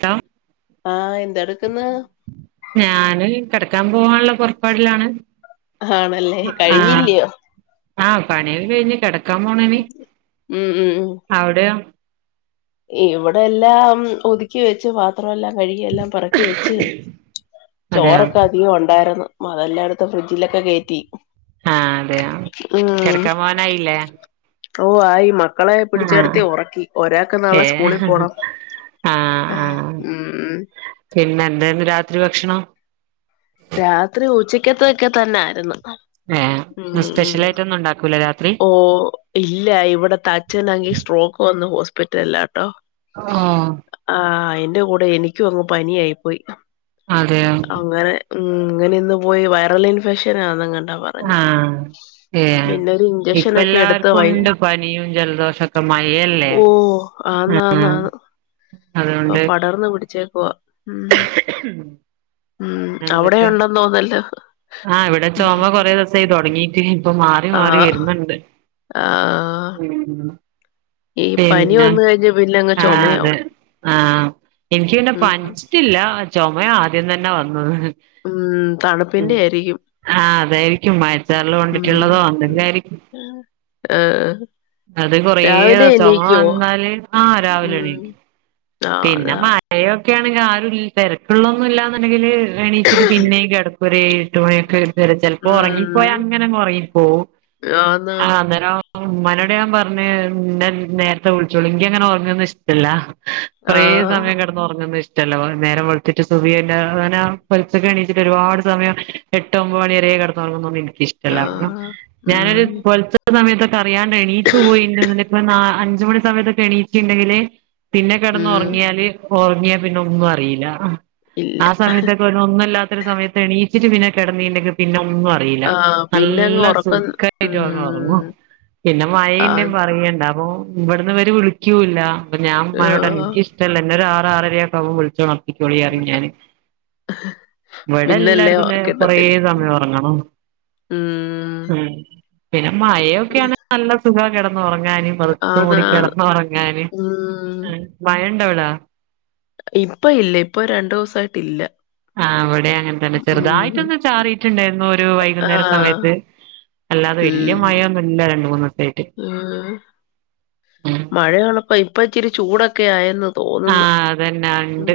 ത ആ എന്തെടുക്കന്ന് ഞാന് കിടക്കാൻ പോവാനുള്ള പുറപ്പാടിലാണ് ആണല്ലേ കഴിഞ്ഞില്ലിയോ. ആ പണിയെല്ലാം കഴിഞ്ഞ് കിടക്ക ക്കാൻ പോണനി ഉം ഉം ഉം അവിടെയോ? ഇവിടെ എല്ലാം ഒതുക്കി വെച്ച് മാത്രമല്ല. കഴികിയെല്ലാം പറക്കി വെച്ച് അതെയോ ചോറൊക്കെ അധികം ഒണ്ടായിരുന്നു. മ [unintelligible] ഫ്രിഡ്ജിലൊക്കെ കയറ്റി ആഹ് അതെയ കിടക്കാൻ പോവാനായില്ലേ ഓ ആയി മാ മക്കളെ ആഹ് പിടിച്ച്കെടത്തി ഉറക്കി ഒരാ ഏഹ് ആഹ് ആഹ് ഉം പിന്നെ എന്തായിരുന്ന് രാത്രി ഭക്ഷണം രാത്രി ഉച്ചക്കത്തൊക്കെ തന്നായിരുന്നു ഉം ഏഹ് ഉം സ്പെഷ്യൽ ആയിട്ട് ഒന്നും ഉണ്ടാക്കുലെ രാത് ഓ ഇല്ല ഇവിടെത്തെച്ഛനാങ്കിൽ സ്ട്രോക്ക് വന്ന് ഹോസ്പിറ്റല്ലാട്ടോ ആഹ് അയിന്റെ കൂടെ എനിക്കും അങ്ങ് പനിയായി പോയി അതെയ ഉമ് ഇന്നലെ ഇന്ന് പോയി വൈറൽ ഇൻഫെക്ഷന് അന്നങ്ങനെ ആഹ് ഏഹ് ഒരു ഇപ്പ ഇഞ്ചക്ഷനൊക്കെ എടുത്ത് വയ്യ എല്ലാർക്കുണ്ട് പനിയും ജലദോഷമോക്കെ മഴല്ലേ ഓ ആന്ന് ആഹ് ആന്ന് മ് ആന്ന് അതുകൊണ്ട് ഓ ഉം ഉം അവിടെ പിന്നെന്തൊക്കെയാ ഉണ്ടെന്ന് തോന്നല് ലോ ഹ് ആഹ് ഇവിടെ ചോമ കുറേ ദിവസായി തുടങ്ങിയിട്ട് ഇപ്പ മാ നി മാറി ആഹ് വരുന്നുണ്ട് ആഹ് മ് ഈ പനി പിന്നെ വന്ന് കഴിഞ്ഞ് പിന്നെ അങ്ങ് ആഹ് അതെ ചുമയാവും ആഹ് എനിക്ക് പിന്നെ ഉം പനിച്ചിട്ടില്ല ചോമ ചോമയാ ആദ്യം തന്നെ വന്നത് ഉം തണുപ് ഉമ് ഹാ അതായിരിക്കും മയച്ചാറല് ഉം കൊണ്ടിട്ടുള്ളതോ എന്തെങ്കിലും ആയിരിക്കും ഏഹ് അത് കൊറേയെ രാവിലെ ചൊമ എണീക്കുവോ വന്നാല് ആഹ് രാവിലെ ഉം എണീക്കും ആഹ് പിന്നെ അതാ മായയോ ഒക്കെ ആണെങ്കെ ആരുൽ തെരെക്കിള്ളൊന്നുല്ലാന്നുണ്ടെങ്കില് എണീചിട്ട് പിന്നേ കെട് ഒരേഴെട്ടുമണി ഓക്കേ വെരെ ചെൽപ്പോ ഉം ഒർങ്ങിപ്പോയ അങ്ങനങ് ഒർങ്ങിപ്പോവും ആഹ് ആന്നാന്ന് അന്നേരം ഇമ്മനോടെ ഞാൻ പർഞ്ഞ് ന്നെ നേര്ത്തെ വിളിച്ചോളി ഇൻക്കങ്ങനെ ഒർങ്ങ്ന്നെഷ്ടല്ല കൊറേ ആഹ് സമയം കെട്ന്നൊർങ്ങിന്നെഷ് ടല്ല നേരം വെൾത്തിട്ട് സുബിയിന്റെ അങ്ങന പൊൽച്ചക്കെണീച്ചിട്ട് ഒരുപാട് സമയം എട്ട് ഒമ്പ മണിവരെ കെട്ന്നോർങ്ങുന്നൊ ഇഷ്ടല്ലാരുന്നു ആഹ് ഞാനൊരു ഉം പൊൽച്ച സമയത്തൊ അറിയാണ്ടെണീച്ചു പോയിന്ന്ന്നീണ്ടെ ഇപ്പ നാ അഞ്ചു മണി സമയത്തൊക്കെ എണീറ്റിണ്ടെങ്കില് ഉം കെടന്നൊറങ്ങിയാല് ഓറങ്ങിയാ പിന്നെ ഒന്നും അറീല്ല ഇല്ല ആ സമയത്തൊക്കെ ഒ ഒന്നല്ലാത്തൊരു സമയത്തെണീ ച്ചിട്ട് പിന്നെ കെടന്നീണ്ടെങ്കി പിന്നെ ഒ ഒന്നും അറീല്ല ആഹ് പിന്നങ്ങ് നല്ല ഒറക്കം സുഖായിട്ട് വന്ന് ഒർങ്ങും ഉം പിന്നെ മഴീണ്ടെ ആഹ് പറെയെണ്ട അപ്പൊ ഇവിടുന്നവര് വിളിക്കൂല്ല അപ്പൊ ഞാൻ മാനോടർഞ്ഞ് ആഹ് ഇൻക്ക് ഇഷ്ടല്ല ഇന്നൊരാ ആറരയൊക്കാമ്പോ വിൾച്ചണൊ ക്കോളീ അറിം ഞാന് ഇവടെ പിന്നല്ലേ എല്ലാർക്കും നേ കൊറേ കിട്ടത്തില്ല സമയം ഒറങ്ങണം ഉം പിന്നെ മയൊക്ക്യാണ് നല്ല സുഖാ ഒർങ്ങാന് പൊതച്ച് ആന്ന് മൂടി ആന്ന് കെടന്നൊറങ്ങാന് ഉം ആ വയൺ എവിടാ ഇപ്പ ഇല്ല ഇപ്പൊ രണ്ടൂസായിട്ട് ഇല്ല ആ അവിടെ അങ്ങൻ തന്നെ ചെറുതായിട്ടൊന്ന് ചാറീട്ടിണ്ടേരുന്നു ഒരു വൈകുന്നേര ആഹ് സമയത്ത് അല്ലാതെ വെല്ല്യെ ഉം മയൊന്നുല്ല രണ്ട മൂന്ന് വട്ടായിട്ട്. ഉം പ്പൊ ഇപ്പ ഇച്ചിരി ചൂടൊക്കെ ആയെന്നു ആഹ അതെന്നെ ആ ഇണ്ട്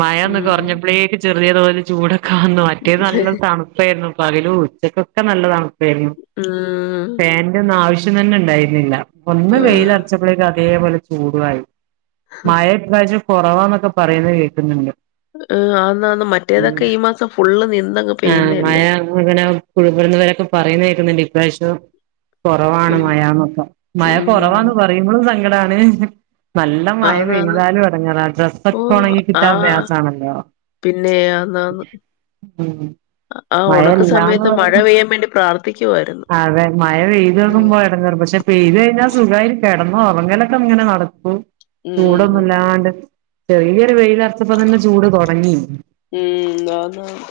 മയ ഒന്ന് ഉം കൊർഞ്ഞപ്പ്ളേക്ക് ചെറിയ തോതില് ചൂടെ കാന്നു മറ്റേ നല്ല തണ്പ്പേന്നു പകലു ഉച്ചക്കൊ ഒക്കെ നല്ലതാണ് [unintelligible] ഉം ഫേൻ്റൊന്നാവശ് യം തന്നെ ഇണ്ടായിര്ന്നില്ല ഒന്ന് വെയിലർച്ചപ്പളേക്കത് അതേപോലെ ചൂടുവായി മായെഡ് രാജു കൊറവാന്നൊക്കെ പറയുന്നെ കേക്കുന്നുണ്ട് ആഹ് ആന്നാന്ന് മറ്റേതൊക്കെ ഈ [unintelligible] മാസം ഫുള്ള് നിന്നങ്ങ് ആ മഴ പെയ്യുന്നയല്ലേ ഇങ്ങനെ [unintelligible] പറയുന്നെ കേക്കുന്നുണ്ട്. പൈശോ കുറവാണ് ഉം മഴന്നൊക്കെ മഴ കുറവാന്ന് ഉം. പറയുമ്പോൾ ഇങ്ങളാണ് നല്ലമയം ആന്നാന്ന്. പെയ്താലും എടങ്ങേറാ ഡ്രസ്സൊക്കെ ഓഹ്! ഒണങ്ങി ആ കിട്ടാൻ പ്രയാസാണല്ലോ പിന്നെ ആന്നാന്ന്. ആ ഉണക്ക സമയത്ത് മഴ പെയ്യാൻ വേണ്ടി പ്രാർത്ഥിക്കുവായിരുന്നു. ഉം. ആ ഒറങ്ങലൊക്കെ ഇങ്ങനെ നടക്കൂ ഉം. ഉം. ചൂടൊന്നില്ലാണ്ട് ചെറിയൊരു വെയിൽ അറത്തപ്പം തന്നെ ചൂട് തുടങ്ങി ഉം ന്നാ ന്നാ ന്ന്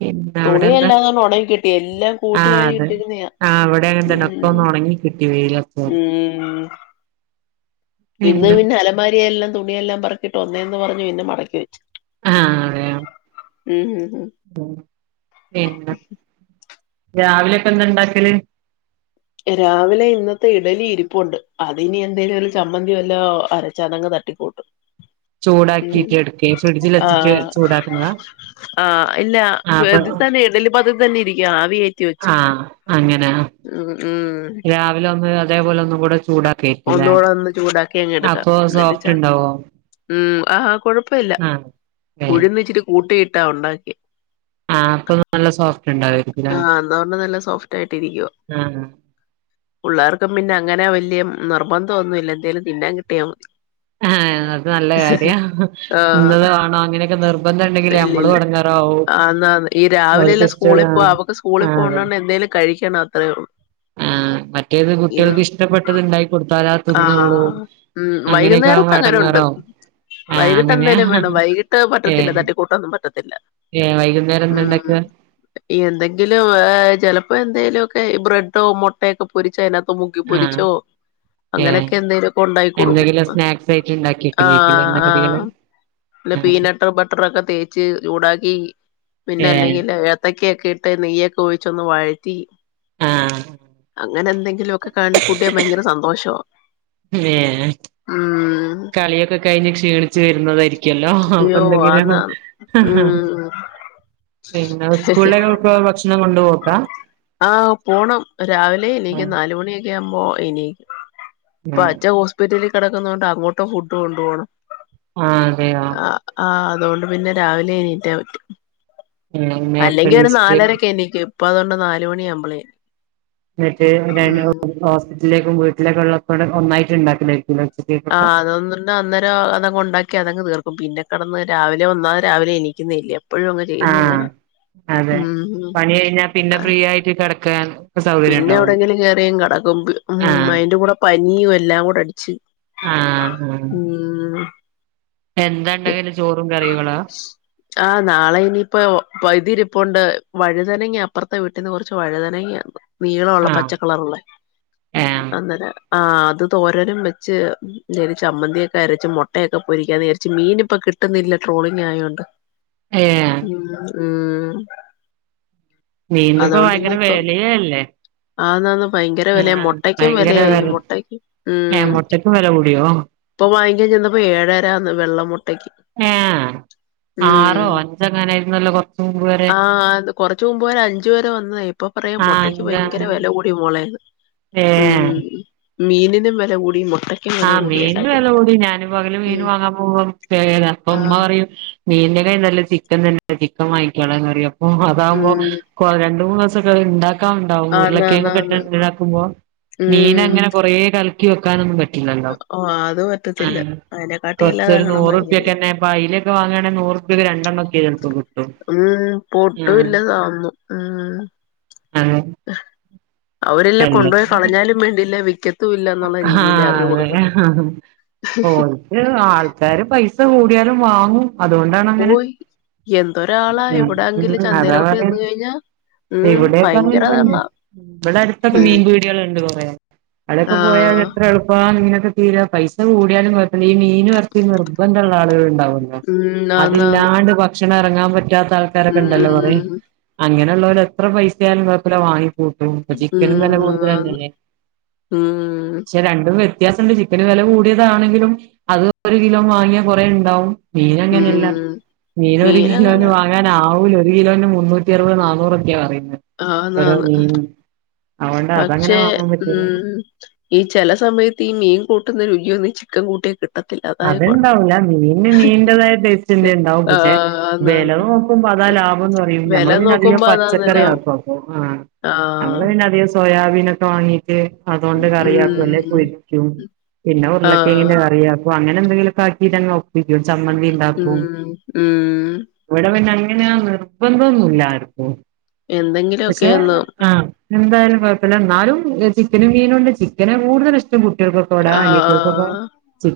പിന്നെ അവിടെ എന്താ തുണിയെല്ലാം ഉണങ്ങി കിട്ടി എല്ലാം കൂട്ടി ആഹ് വാരി അതെ ഇട്ടിരുന്നിയ ആഹ് ഇവിടെ അങ്ങനെ ഉ തന്നെ ഒക്കെ ഒന്ന് ഒണങ്ങി കിട്ടി ഉ വെയിലറച്ചോണ്ട് ഇന്ന് പിന്നെ അലമാരിയെല്ലാം തുണിയല്ലാം പറക്കിയിട്ട് ഒന്നേന്ന് പറഞ്ഞു പിന്നെ മടക്കി വെച്ച്. ആ അതെയോ മ്ഹും ഉം പിന്നെ രാവിലെ ഇപ്പൊ എന്താ ഇണ്ടാക്കല്? രാവിലെ ഇന്നത്തെ ഇഡലി ഇരിപ്പുണ്ട് അതിനി എന്തേലും ഒരു ചമ്മന്തി വല്ലോം അരച്ചതങ്ങ് തട്ടിക്കൂട്ടും. ഉം ചൂടാക്കിട്ട് എടുക്കെ ഫ്രിഡ്ജിൽ വെച്ചിട്ട് ആഹ് ചൂടാക്കുന്നതാ ആഹ് ആഹ് അപ്പൊ ഇല്ലഇതിൽ തന്നെ ഇഡ്ഡലി പാത്രത്തിൽ ഇരിക്കിയ ആവി കെറ്റിവെച്ച് ആഹ് അങ്ങനെ രാവിലെ ഒ അതേപോലെ ഒന്നും കൂടെ ചൂടാ ഒന്നുകൂടെ ഒന്ന് ചൂടാക്കി അങ് എടുക്കാം എന്നിട്ട് സോഫ്റ്റ് ചാ ഇണ്ടാവോ [unintelligible] ആഹ് കൊഴ പ്പല്ല ആഹ് ഏഹ് ഉഴുന്നിച്ചിരി കൂട്ടിയി ട്ടാ ഉണ്ടാക്കി ആഹ് അപ്പൊ നല്ല സോഫ് ആഹ് എന്ന് പറഞ്ഞോ നല്ല സോഫ്റ്റായിട്ടിരിക്കുവാ. ആഹ് പിള്ളാർക്കും പിന്നെ അങ്ങനെ വല്യ നിർബന്ധം ഒന്നു ഇല്ല. എന്തേലും തിന്നാൻ കിട്ടിയാൽ മതി. ആഹ് അത് നല്ല കാര്യാ. ഇന്നത് ആഹ് വേണം അങ്ങനെക്കെ നിർബന്ധ ഒണ്ടെങ്കിലേ നമ്മളും ഇല്ലില്ല എടങ്ങേറാവു. ഓല്ക്ക് ഇഷ്ടോള്ള അപ്പ അവക്ക് സ്കൂളിൽ പോണോട്ട് എന്തേലും കഴിക്കണം. അത്രേ ഒള്ളു. ആ മറ്റേത് കുട്ടിയൾക്ക് ഇഷ്ടപ്പെട്ടത് ഇണ്ടായി കൊടുത്താല തിന്നള്ളൂ ആഹ് ഉം അങ്ങനെയൊക്കെ ആ വൈകുന്നേരത്ത് അങ്ങനെ ഉണ്ട് എടങ്ങാറോ ആ വൈകിട്ട് അങ്ങനെയ എന്തേലും വേണം വൈകിട്ട് ഏ പറ്റത്തില്ല തട്ടിക്കൂട്ടൊന്നും പറ്റത്തില്ല ഏ വൈകുന്നേരം എന്തണ്ടക്ക് ഈ എന്തെങ്കിലും ചിലപ്പോ എന്തെലുക്കെ ഈ ബ്രെഡോ മുട്ടയൊക്കെ പൊരിച്ച അതിനത്ത് ആഹ് മുക്കിപ്പൊരിച്ചോ ഏഹ് അങ്ങനെക്കെ എന്തെലുക്കെ ഉണ്ടായിക്കൊടുക്കൂ. എന്തെങ്കിലും സ്നാക്സ് ആയിട്ട് ആ ഇണ്ടാക്കിക്കലേക്കും ആ എണ്ണക്കടികള് പിന്നെ ആഹ് പീനട്ട് ബട്ടറൊക്കെ തേച്ച് ചൂടാക്കി പിന്നെ ഏഹ് അല്ലെങ്കില് എ [unintelligible] ഇട്ട് നെയ്യൊക്കെ ഒഴിച്ച് ഒന്ന് വഴറ്റി ആഹ് അങ്ങനെ എന്തെങ്കിലും ഒക്കെ കാണ്ട് കൂട്ടിയാ ഭയങ്കര സന്തോഷവാ. ഏ ഉം കളിയൊക്കെ കഴിഞ്ഞ് ക്ഷീണിച്ച് വരുന്നതായിരിക്കല്ലോ. അപ്പൊ അയ്യോ എന്തെങ്കിലും അന്നാ ഉം പിന്നെ ഉസ്സ്കൂളിലേക്ക് [unintelligible] ഭക്ഷണം കൊണ്ടോവും. ബ ആ പോണം രാവിലെ എനിക്ക് ആഹ് നാലുമണിയൊക്കെ ആവുമ്പോ എണീ ആഹ് പച്ച ഹോസ്പിറ്റല് കിടക്കുന്നോണ്ട് അങ്ങോട്ട് ഫുഡ് കൊണ്ട് പോകണം ആഹ് അതെയോ അതുകൊണ്ട് പിന്നെ രാവിലെ എണീറ്റാ പറ്റും ഏഹ് നേരത്തെ അല്ലെങ്കി ഒരു എണീച്ചിട്ട് നാലരക്കെ എനിക്ക് അപ്പ അതുകൊണ്ട് നാല് മണി ആവുമ്പളേ മറ്റേ ര ഹോസ്പിറ്റലിൽ അപ്പ വീട്ടിലേക്കുള്ള തൂടെ ഒന്നായിട്ട്ണ്ടാക്കണേ ആഹ് അതൊന്നണ്ട അന്നേരം അതങ്ങൊണ്ടാക്കി അതങ്ങ് തീർ പ്പ പിന്നെ കിടന്ന് രാവിലെ വന്നാെ രാവിലെ എനിക്കുന്ന ഇല്ലേ ആഹ് അതെ ഉം പണി കഴിഞ്ഞാ പിന്നെ ആഹ് ഫ്രീ ആയിട്ട് കെട ക പിന്നെ എവിടെങ്കിലും കേറിയും കടക്കും ഉ ആഹ് അതിന്റെ കൂടെ പ നീം എല്ലാം കൂടെ അടിച്ച് ആഹ് ആഹ് ഉം. എന്താ ഇണ്ടാക്കല് ചോറും കറികളാ ആ നാളെ ഇനിയിപ്പ [unintelligible] ഇപ്പൊണ്ട് വഴുതനങ്ങി അപ്പുറത്തെ വീട്ടീന്ന് കുറച്ച് വഴുതനങ്ങ നീളമള്ള ആഹ് പച്ചക്കളറുള്ളേ ഏഹ് അന്നേനെ ആ അത് തോരോരും വെച്ച് നേരിച്ച ചമ്മന്തിൊക്കെ അരച്ച മുട്ടയൊക്കെ പൊരിക്കാൻ വിയാരിച്ച് മീൻ ഇപ്പ കിട്ടുന്നില്ല ട്രോളിങ് ആയോണ്ട് ഏ. ഉം ഉം മീന് ഇപ്പോ ഭയങ്കര വെലയ അല്ലേ? ആഹ് നാന്ന് ഭയങ്കര വിലയ മുട്ടക്കും ഭയങ്കര വിലയായി വെല മുട്ടക്കും ഉ ഏഹ് മുട്ടക്ക് വെല കൂടിയോ ഇപ്പൊ വാങ്ങിക്കാൻ ചെന്നപ്പോ ഏഴരന്ന് വെള്ള മുട്ടക്ക് ഏഹ് ഉ ആറോ അഞ്ചോ അങ്ങനായിരുന്നല്ലോ കൊറച്ച് മുമ്പ് വരെ ആ കൊറച്ച് മുമ്പ് വരെ അഞ്ച് വരെ വന്നതായി ഇപ്പൊ പറയാ ആഹ് മുട്ടക്ക് അഞ്ച് ഭയങ്കര അങ്ങനെ വില കൂടിയ മോള ഏഹ് മീനിനും വില കൂടി മൊ ആഹ് മീന്റെ വെലകൂടി ഞാനി പകല് മീൻ ഉം വാങ്ങാൻ പോകുമ അപ്പൊ ഉമ്മ ആഹ് പറയും മീനിന്റെക നല്ല ചിക്കൻ തന്നെ വാങ്ങിക്കാണന്ന് അപ്പം അതാവുമ്പ ഉം കൊ രണ്ട് മൂന്നിസം സക്കെ ഇണ്ടാ ക്കാണ്ടാവും ഉരുളക്കിഴങ്ങെക്കെ ആന്നാന്നാന്ന് ട്ടിതാക്കുമ്പൊ ഉം മീനങ്ങനെ കൊറേ ക ക്കി വെക്കാനൊന്നും പറ്റു ല്ലല്ലോ ഓഹ് അത് പറ്റത്തില്ല ഉം, അയിനെക്കാട്ടി അല്ലാതെ കൊറച്ചൊരു വാങ്ങിക്കുന്നെ നൂറപ്യക്കെന്നെ പ്പ അയ്ലൊക്കെ വാങ്ങയാണെങ്കിൽ നൂറുപ്യക്ക് രണ്ടെണ്ണം ഒക്കെപ്പ കിട്ടും ഉം ആഹ് പൊട്ടുല്ല സാന്നും ഉം അതെ അവരെല്ലാം കൊണ്ടോയി എല്ലെങ്കിലും കളഞ്ഞാലും വേണ്ടില്ല വി ആഹ് അതെ അ ഹ ഹ കോ [unintelligible] ആൾക്കാര് പൈസ് സ കൂടിയാലും വാങ്ങും അതുകൊണ്ടാണങ്ങനെ ഓയ് എന്തൊരാളാ ഇവിടെങ്കില് അതാ ചന്തയിലോട്ട് പറയ ചെന്ന് കഴിഞ്ഞാ ഉം ഇവിടെക്കെ ഭയങ്കര തള്ള അങ്ങനെതന്നെ ഇവിടെ അടുത്തൊക്കെ ഉം മീൻപീടികളുണ്ട് കൊറെ അവിടെക്കെ പോയാ ആഹ് എത്ര എളുപ്പ നിങ്ങ തീര പൈസ കൂടിയാലും കോയ്പില്ല ഈ മീനും റചിം നിർബന്ധള്ള ആളുകള്ണ്ടാവും ഉം ആന്നാന്ന് അതില്ലാണ്ട് ഭക്ഷണം എറങ്ങാ- പറ്റാ ആൾക്കാരൊക്കെ ഇണ്ടല്ലോ കൊറേ ഉം അങ്ങനെ എള്ളോരെത്ര പൈസയാലുകൊയ്പ്പില്ലവാങ്ങി- കൂട്ടും ചിക്കനും ഉം ആന്ന് വെലകൂടുതലെന്നല്ലേ ഉം വ്യത്യാസുണ്ട് ചിക്കന് വെല കൂടിയതാണെങ്കിലും അത് ഒരു കിലോ വാങ്ങിയ കൊറേണ്ടാവും ഉം മീനങ്ങനെയല്ല മീനൊരു കിലോന് മീനങ്ങനെ വാങ്ങാനാവുലോ ഒരു കിലോ മുന്നൂറ്റി അറുത് നാനൂറൊക്കെയാ പറയുന്നെ ആഹ് നാന്ന് അവൊണ്ട് അതങ്ങനെ വാങ്ങാൻ പറ്റിയത് ഈ ചില സമയത്ത് ഈ മീൻ കൂട്ടുന്ന രുചിയൊന്നും ചിക്കൻ കൂട്ടിയ കിട്ട്- അത്ണ്ടാവൂല്ല മീന് മീറ്റതായ ടേസ്റ്റ്ന്നെ ഇണ്ടാവും പിന്നെ ആഹ് വെല ആന്നാന്ന് നോക്കുമ്പോ അതാ ലാഭംന്ന് പറയും വെല ഞമ്മള് പിന്നെ അധികം നോക്കുമ്പോ പച്ചക്കറി അതാന്നണ്ടാവും ആക്കുപ്പൊ ആഹ് ആഹ് ഞമ്മള് പിന്നെ അധികം സോയാബീൻ ഒക്കെ വാങ്ങൂട്ട് അതൊണ്ട് കറിയാക്കും അല്ലെ ഉം പൊരിക്കും പിന്നെ ആഹ് ഉരുളക്കെയങ്ങിനെ കറിയ- അങ്ങനെ എന്തങ്കിലൊക്കൊകാക്കിടങ്ങ ചംമ്മന്തി ഇണ്ടാക്കും ഉം ഉം ഇവിടെ പിന്നങ്ങനെ അങ്ങനെ നിർബന്ധം ഒന്നുമില്ലാരിക്കും എന്തെങ്കിലു വൊക്കെ യൊന്ന് എന്തായാലും കുഴപ്പില്ല എന്നാലും ചിക്കനും മീനുംണ്ട് ചിക്കന് കൂടുതൽ ഇഷ്ടം കുട്ടികൾക്കൊക്കെ വിടെ ആഹ് അനിയത്തിയാക്കും ആഹ്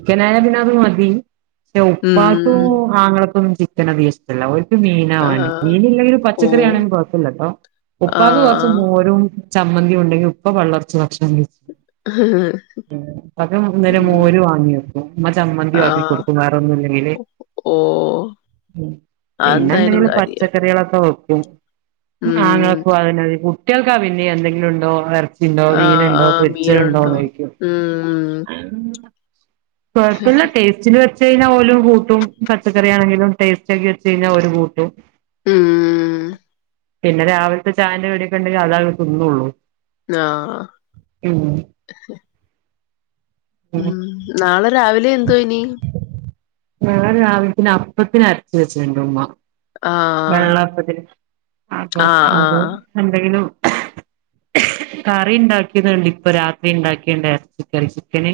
ക്കന പിന്ന അത് മതി ഉം ഉപ്പാക്കും ആങ്ങളക്കും ചിക്കനധിക ഇഷ്ടല്ല മീനാ വേണ്ടി ആഹ് മീനില്ലെങ്കി ഒരു ഓ പച്ചക്കറി ആണേലും കുഴപ്പില്ലട്ടോ ഉപ്പാക്ക് കുറച്ച് ആഹ് മോരും ചമ്മന്തി ഉണ്ടെങ്കിൽ ഇപ്പൊ പള്ളർച്ച ഭക്ഷണ കയ്ച്ചും പിന്നെ ഇപ്പക്ക് ഉം ഇന്നലെമോരു വാങ്ങിയോ [unintelligible] മ്മ ചമ്മന്തി വാക്കി ആഹ് കൊടുക്ക വേറൊന്നുംല്ലെങ്കില് ഓ പിന്നെ അതെന്തായാലും എന്തെങ്കും കാര്യം പച്ചക്കറികളൊക്കെ ഉം ഉം ആങ്ങളക്കും അതെന്നെ മതി കു കുട്ടികൾക്കാ പിന്നെ എന്തെങ്കിലും ഉണ്ടോ ണ്ടാവ ഇീങ്ങനെ ആഹ് ഉണ്ടാവ ആഹ് പൊരിച്ച ഉണ്ടാ മീനുണ്ടോ ചോദിക്കും ഉം കുഴപ്പമില്ല ടെസ്റ്റിൽ വെച്ച് [inaudible] ഉം പിന്നെ രാവിലത്തെ ചായൻന്റെടിയൊക്കെ ഉണ്ടെങ്കിൽ അതാ ആഹ ഉം ആ നാളെരാവി [inaudible] ല എന്തനി നാളെ രാവി [inaudible] ഉമ്മ [inaudible] ആഹ് ആഹ് ആഹ് കറി ഉണ്ടാക്കിയത്ണ്ട് ഇപ്പൊ രാത്രി ഉണ്ടാക്കിയണ്ട ചിക്കൻ ചിക്കന്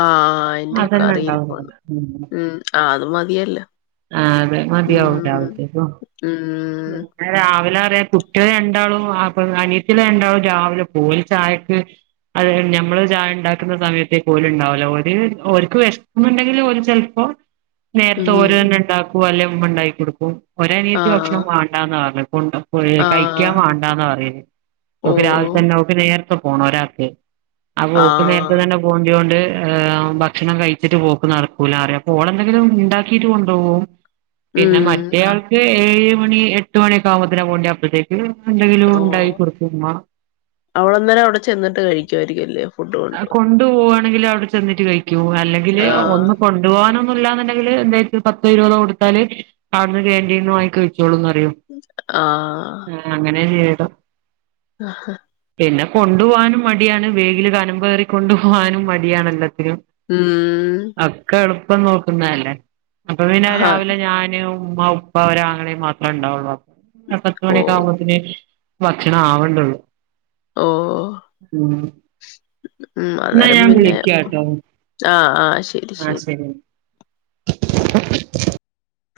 ആഹ അതന്നെ ഉണ്ടാവ ഉം ആഹ് അത് മതിയല്ല ആ അതെ മതിയാവുംും ഉം രാവത്തേക്ക ഉം രാവിലെ കുട്ടികളെ രണ്ടാളും അപ്പ അനിയത്തില രണ്ടാളും രാവിലെ പോലും ചായക്ക് അത് ഞമ്മള് ചായ ഉണ്ടാക്കുന്ന സമയത്തേ പോലും ഉണ്ടാവല്ലോ ർക്ക് വിഷന്നുണ്ടെങ്കിൽ ഒരു ചിലപ്പോ നേരത്തെ ഉം ഓരോ തന്നെ ഉണ്ടാക്കുവ അല്ലെ മണ്ടായി കൊടുക്കും ഒരനീത്തി ഭക്ഷണം ആഹ് വേണ്ടന്ന് പറഞ്ഞണ്ട കഴിക്കാൻ ആഹ് വേണ്ടന്ന് പറയേ നക്ക് രാവിലെ ഓഹ് തന്നെ നക്ക് നേ പോണം ഒരാൾക്ക് ആ പോക്ക് നേരത്തെ ആഹ് തന്നെ പോണ്ടോണ്ട് ് ഭക്ഷണം കഴിച്ചിട്ട് പോക്ക്ുന്ന നടക്കൂല അറിയാം അപ്പോ ഓൾെന്തെങ്കിലും ഉണ്ടാക്കിയിട്ട് കൊണ്ടുപോകും പിന്നെ ഉം മറ്റേയാൾക്ക് ഏ മണി എട്ട്ണൊക്കെകുമ്പുന്നതിനെ വണ്ട അപ്പോഴത്തേക്ക് ഓ അവടെന്നേര അവിടെ ചെന്നിട്ട് കഴിക്കുമായിരിക്കുംല്ലേോ കൊണ്ടു പോകുവാണെങ്കിൽ അവിടെ ചെന്നിട്ട് കഴിക്കൂ അല്ലെങ്കിൽ ആഹ് ഒന്ന് കൊണ്ടു പോനും [inaudible] ണ്ടെങ്കിൽ എന്ത പത്ത ഇരുപതോ കൊടുത്താൽ കാണുന്ന കാക്ൻറീന വിഴിച്ചു റോ അങ്ങനെ [unintelligible] ആഹഹ പിന്നെ കൊണ്ടു പോകാനും മടിയാണ് വേ [inaudible] കയറി കൊണ്ടു പോകാനും മടിയാണല്ലത് ഉം [inaudible] അക്ക [inaudible] ഇപ്പം നോക്കുന്നല്ലേ അപ്പൊ പിനെ ആഹ് രാവിലെ ഞാനോ ഉമ്മ ഉപ്പ ഒരാ ആങ്ങളേ മാത്രമേ ഉണ്ടാവുള്ളൂ പത്ത്മണിയൊക്കെ ഓഹ് ആവുമ്പോത്തേ ഭക്ഷണം ആവേണ്ടുള്ളൂ ഓഹ് ഉം ഉം എന്നാ അന്നേരം ഞാൻ പിന്നെ വിളിക്കാട്ടോ ആഹ ആഹ ശരി ശരി [inaudible]